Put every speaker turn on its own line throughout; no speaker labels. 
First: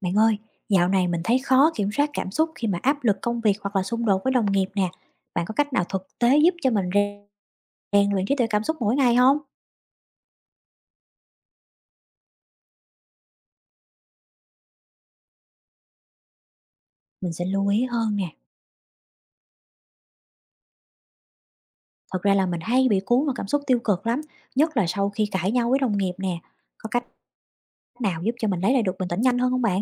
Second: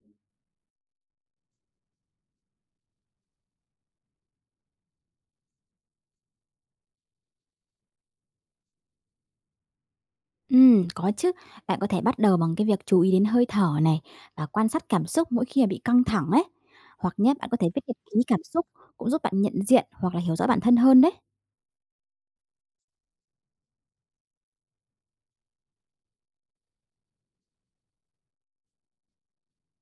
Bạn ơi, dạo này mình thấy khó kiểm soát cảm xúc khi mà áp lực công việc hoặc là xung đột với đồng nghiệp nè. Bạn có cách nào thực tế giúp cho mình rèn rèn luyện trí tuệ cảm xúc mỗi ngày không?
Có chứ. Bạn có thể bắt đầu bằng cái việc chú ý đến hơi thở này và quan sát cảm xúc mỗi khi mà bị căng thẳng ấy. Hoặc
Mình
nhé,
sẽ
bạn có thể
lưu
viết
ý
nhật
hơn
ký
nè.
cảm xúc cũng giúp bạn nhận diện hoặc là hiểu rõ bản thân hơn đấy.
Thật ra là mình hay bị cuốn vào cảm xúc tiêu cực lắm, nhất là sau khi cãi nhau với đồng nghiệp nè. Có cách nào giúp cho mình lấy lại được bình tĩnh nhanh hơn không bạn?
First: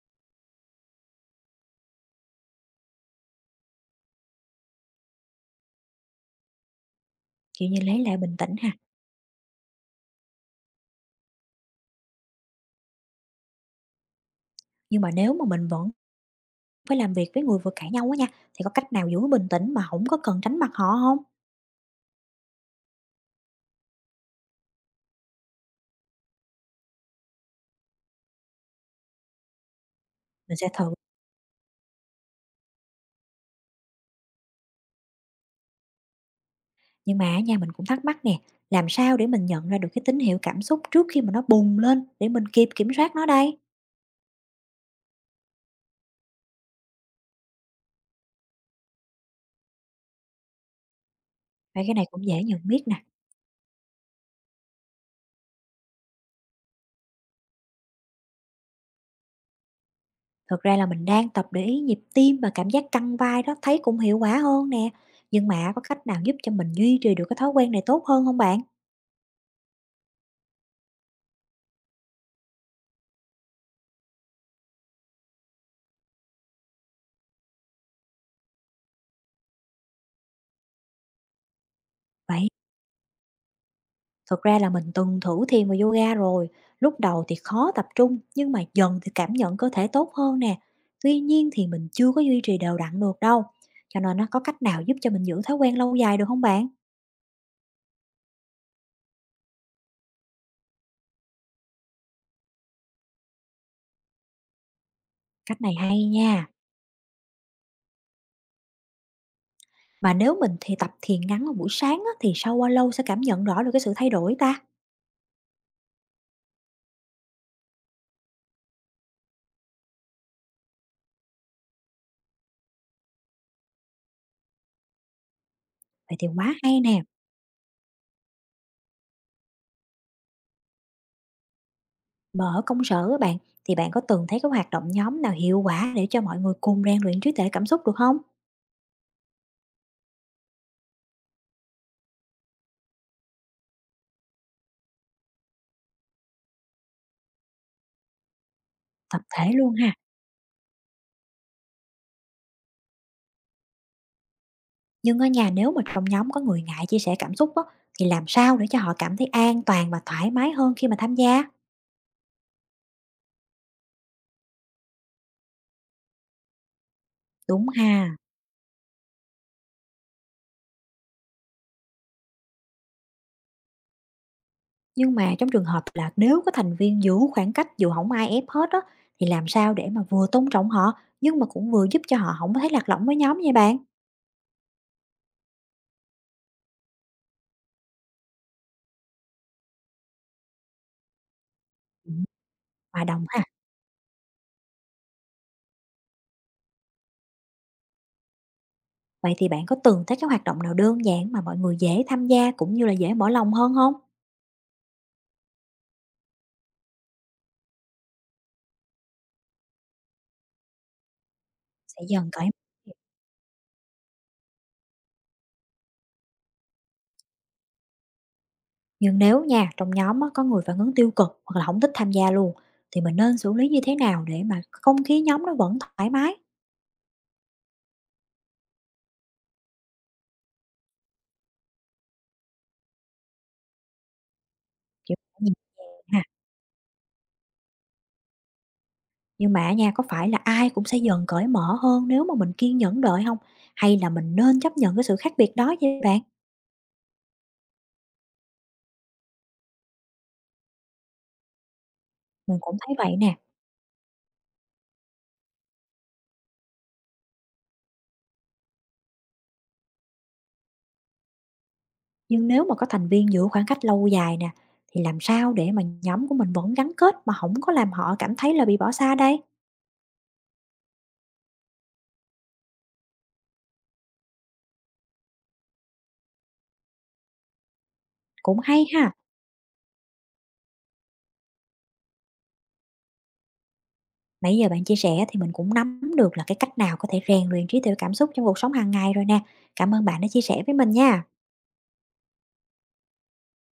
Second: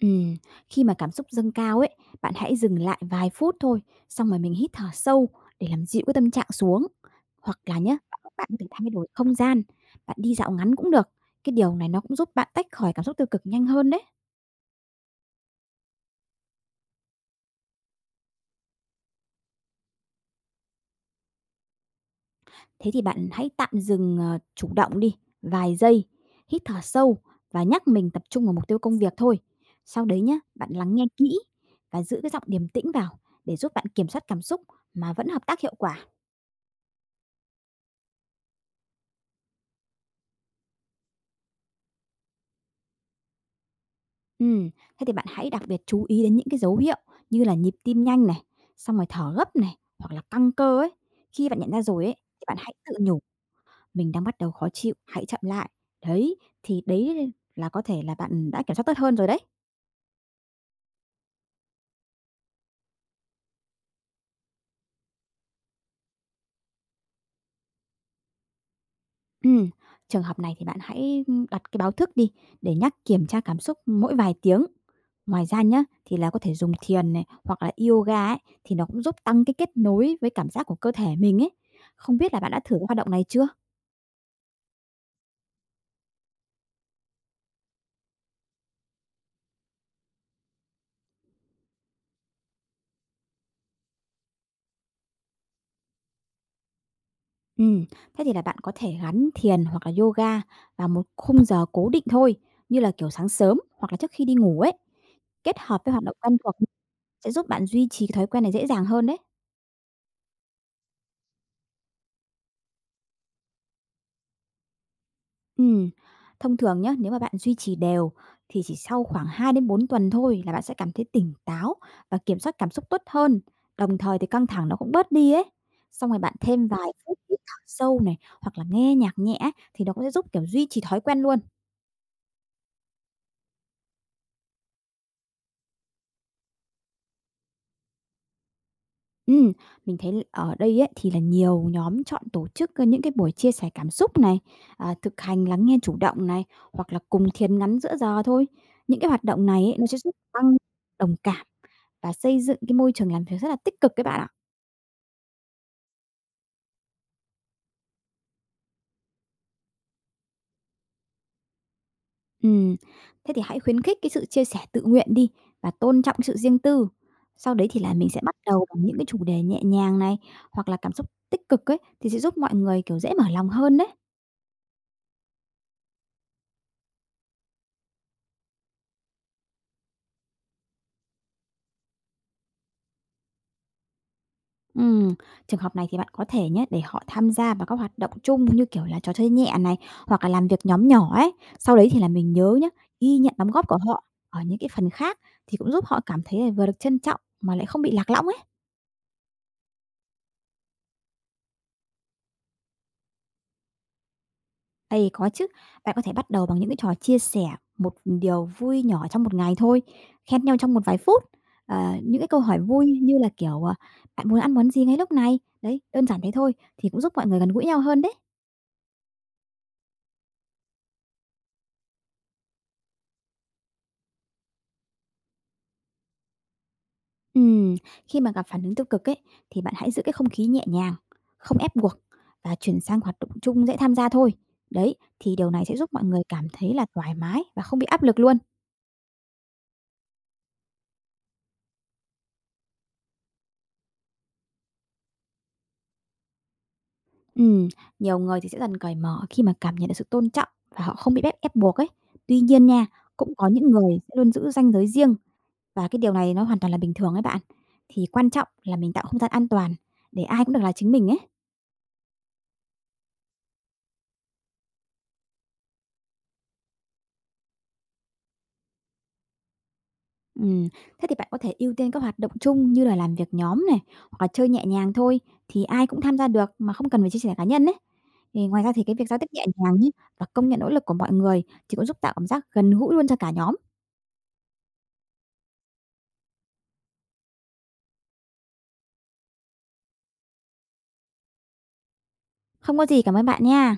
Ừm, khi mà cảm xúc dâng cao ấy, bạn hãy dừng lại vài phút thôi, xong rồi mình hít thở sâu để làm dịu cái tâm trạng xuống. Hoặc
Kiểu
là
như
nhé,
lấy lại
bạn
bình
bạn
tĩnh
có thể
ha.
thay đổi không gian, bạn đi dạo ngắn cũng được. Cái điều này nó cũng giúp bạn tách khỏi cảm xúc tiêu cực nhanh hơn đấy.
Nhưng mà nếu mà mình vẫn phải làm việc với người vừa cãi nhau á nha, thì có cách nào giữ bình tĩnh mà không có cần tránh mặt họ không?
Thế thì bạn hãy tạm dừng, chủ động đi, vài giây, hít thở sâu và nhắc mình tập trung vào mục tiêu công việc thôi. Sau đấy nhá,
Mình sẽ
bạn
thử.
lắng nghe kỹ và giữ cái giọng điềm tĩnh vào để giúp bạn kiểm soát cảm xúc mà vẫn hợp tác hiệu quả.
Nhưng mà á nha, mình cũng thắc mắc nè, làm sao để mình nhận ra được cái tín hiệu cảm xúc trước khi mà nó bùng lên để mình kịp kiểm soát nó đây?
Ừ, thế thì bạn hãy đặc biệt chú ý đến những cái dấu hiệu như là nhịp tim nhanh này, xong rồi thở gấp này, hoặc là căng cơ ấy. Khi bạn nhận ra
Vậy cái
rồi
này
ấy,
cũng dễ
thì bạn
nhận
hãy
biết
tự
nè.
nhủ mình đang bắt đầu khó chịu, hãy chậm lại. Đấy, thì đấy là có thể là bạn đã kiểm soát tốt hơn rồi đấy.
Thực ra là mình đang tập để ý nhịp tim và cảm giác căng vai đó thấy cũng hiệu quả hơn nè. Nhưng mà có cách nào giúp cho mình duy trì được cái thói quen này tốt hơn không bạn?
Ừm, trường hợp này thì bạn hãy, đặt cái báo thức đi để nhắc kiểm tra cảm xúc mỗi vài tiếng. Ngoài ra nhá, thì là có thể dùng thiền này, hoặc là yoga ấy, thì nó cũng giúp tăng cái kết nối với cảm giác của cơ thể mình ấy. Không biết là
Vậy,
bạn đã thử cái hoạt động này chưa?
thực ra là mình từng thử thiền và yoga rồi. Lúc đầu thì khó tập trung, nhưng mà dần thì cảm nhận cơ thể tốt hơn nè. Tuy nhiên thì mình chưa có duy trì đều đặn được đâu. Cho nên nó có cách nào giúp cho mình giữ thói quen lâu dài được không bạn?
Ừm, thế thì là bạn có thể gắn thiền hoặc là yoga vào một khung giờ cố định thôi, như là, kiểu, sáng sớm hoặc là trước khi đi ngủ ấy. Kết
Cách này
hợp với hoạt
hay
động quen
nha.
thuộc sẽ giúp bạn duy trì cái thói quen này dễ dàng hơn đấy.
Mà nếu mình thì tập thiền ngắn vào buổi sáng á, thì sau bao lâu sẽ cảm nhận rõ được cái sự thay đổi ta?
Ừm, thông thường nhé nếu mà bạn duy trì đều thì chỉ sau khoảng 2 đến 4 tuần thôi là bạn sẽ cảm thấy tỉnh táo và kiểm soát cảm xúc tốt hơn, đồng thời thì căng thẳng nó cũng bớt đi ấy. Xong
Vậy
rồi
thì
bạn
quá
thêm
hay
vài
nè.
phút hít thở sâu này, hoặc là nghe nhạc nhẹ thì nó cũng sẽ giúp, kiểu, duy trì thói quen luôn.
Mà ở công sở các bạn, thì bạn có từng thấy cái hoạt động nhóm nào hiệu quả để cho mọi người cùng rèn luyện trí tuệ cảm xúc được không?
Ừm, mình thấy ở đây ấy thì là nhiều nhóm chọn tổ chức, những cái buổi chia sẻ cảm xúc này, à, thực hành lắng nghe chủ động này, hoặc là cùng thiền ngắn giữa giờ thôi. Những cái
Tập
hoạt động
thể
này ấy,
luôn
nó
ha.
sẽ giúp tăng đồng cảm và xây dựng cái môi trường làm việc rất là tích cực đấy bạn ạ.
Nhưng ở nhà nếu mà trong nhóm có người ngại chia sẻ cảm xúc á, thì làm sao để cho họ cảm thấy an toàn và thoải mái hơn khi mà tham gia?
Ừm, thế thì hãy khuyến khích cái sự chia sẻ tự nguyện đi và tôn trọng sự riêng tư. Sau
Đúng
đấy thì là mình
ha.
sẽ bắt đầu bằng những cái chủ đề nhẹ nhàng này hoặc là cảm xúc tích cực ấy thì sẽ giúp mọi người, kiểu, dễ mở lòng hơn đấy.
Nhưng mà trong trường hợp là nếu có thành viên giữ khoảng cách dù không ai ép hết á, thì làm sao để mà vừa tôn trọng họ, nhưng mà cũng vừa giúp cho họ không có thấy lạc lõng với nhóm nha bạn?
Ừm, trường hợp này thì bạn có thể nhé để họ tham gia vào các hoạt động chung như, kiểu là, trò chơi nhẹ này, hoặc là làm việc nhóm nhỏ ấy. Sau đấy thì là
Ừm.
mình nhớ nhé
Hòa
ghi
đồng
nhận
ha,
đóng góp của họ ở những cái phần khác thì cũng giúp họ cảm thấy là vừa được trân trọng mà lại không bị lạc lõng ấy.
vậy thì bạn có từng thấy cái hoạt động nào đơn giản mà mọi người dễ tham gia cũng như là dễ mở lòng hơn không?
Ây, có chứ. Bạn có thể bắt đầu bằng những cái trò chia sẻ một điều vui nhỏ trong một ngày thôi, khen nhau trong một vài phút.
Sẽ
Những cái
dần
câu
cởi.
hỏi vui như là, kiểu, "Bạn muốn ăn món gì ngay lúc này?" Đấy, đơn giản thế thôi thì cũng giúp mọi người gần gũi nhau hơn đấy.
Nhưng nếu nha, trong nhóm á, có người phản ứng tiêu cực hoặc là không thích tham gia luôn, thì mình nên xử lý như thế nào để mà không khí nhóm nó vẫn thoải mái?
Ừm, khi mà gặp phản ứng tiêu cực ấy, thì bạn hãy giữ cái không khí nhẹ nhàng, không ép buộc và chuyển sang hoạt động chung dễ tham gia thôi. Đấy,
Kiểu
thì điều này sẽ giúp mọi
ha.
người cảm thấy là thoải mái và không bị áp lực luôn.
Nhưng mà nha, có phải là ai cũng sẽ dần cởi mở hơn nếu mà mình kiên nhẫn đợi không? Hay là mình nên chấp nhận cái sự khác biệt đó vậy bạn?
Ừm, nhiều người thì sẽ dần cởi mở khi mà cảm nhận được sự tôn trọng và họ không bị ép ép buộc ấy. Tuy
Mình
nhiên
cũng
nha,
thấy vậy
cũng
nè,
có những người sẽ luôn giữ ranh giới riêng và cái điều này nó hoàn toàn là bình thường ấy bạn. Thì quan trọng là mình tạo không gian an toàn để ai cũng được là chính mình ấy.
nhưng nếu mà có thành viên giữ khoảng cách lâu dài nè, thì làm sao để mà nhóm của mình vẫn gắn kết mà không có làm họ cảm thấy là bị bỏ xa đây?
Ừm, thế thì bạn có thể ưu tiên các hoạt động chung như là làm việc nhóm này hoặc là chơi nhẹ nhàng thôi thì ai cũng tham gia được mà không cần phải chia sẻ cá nhân ấy. Thì
Cũng
ngoài ra thì
hay
cái việc
ha!
giao tiếp nhẹ nhàng nhé và công nhận nỗ lực của mọi người thì cũng giúp tạo cảm giác gần gũi luôn cho cả nhóm.
Nãy giờ bạn chia sẻ thì mình cũng nắm được là cái cách nào có thể rèn luyện trí tuệ cảm xúc trong cuộc sống hàng ngày rồi nè. Cảm ơn bạn đã chia sẻ với mình nha.
Không có gì, cảm ơn bạn nha.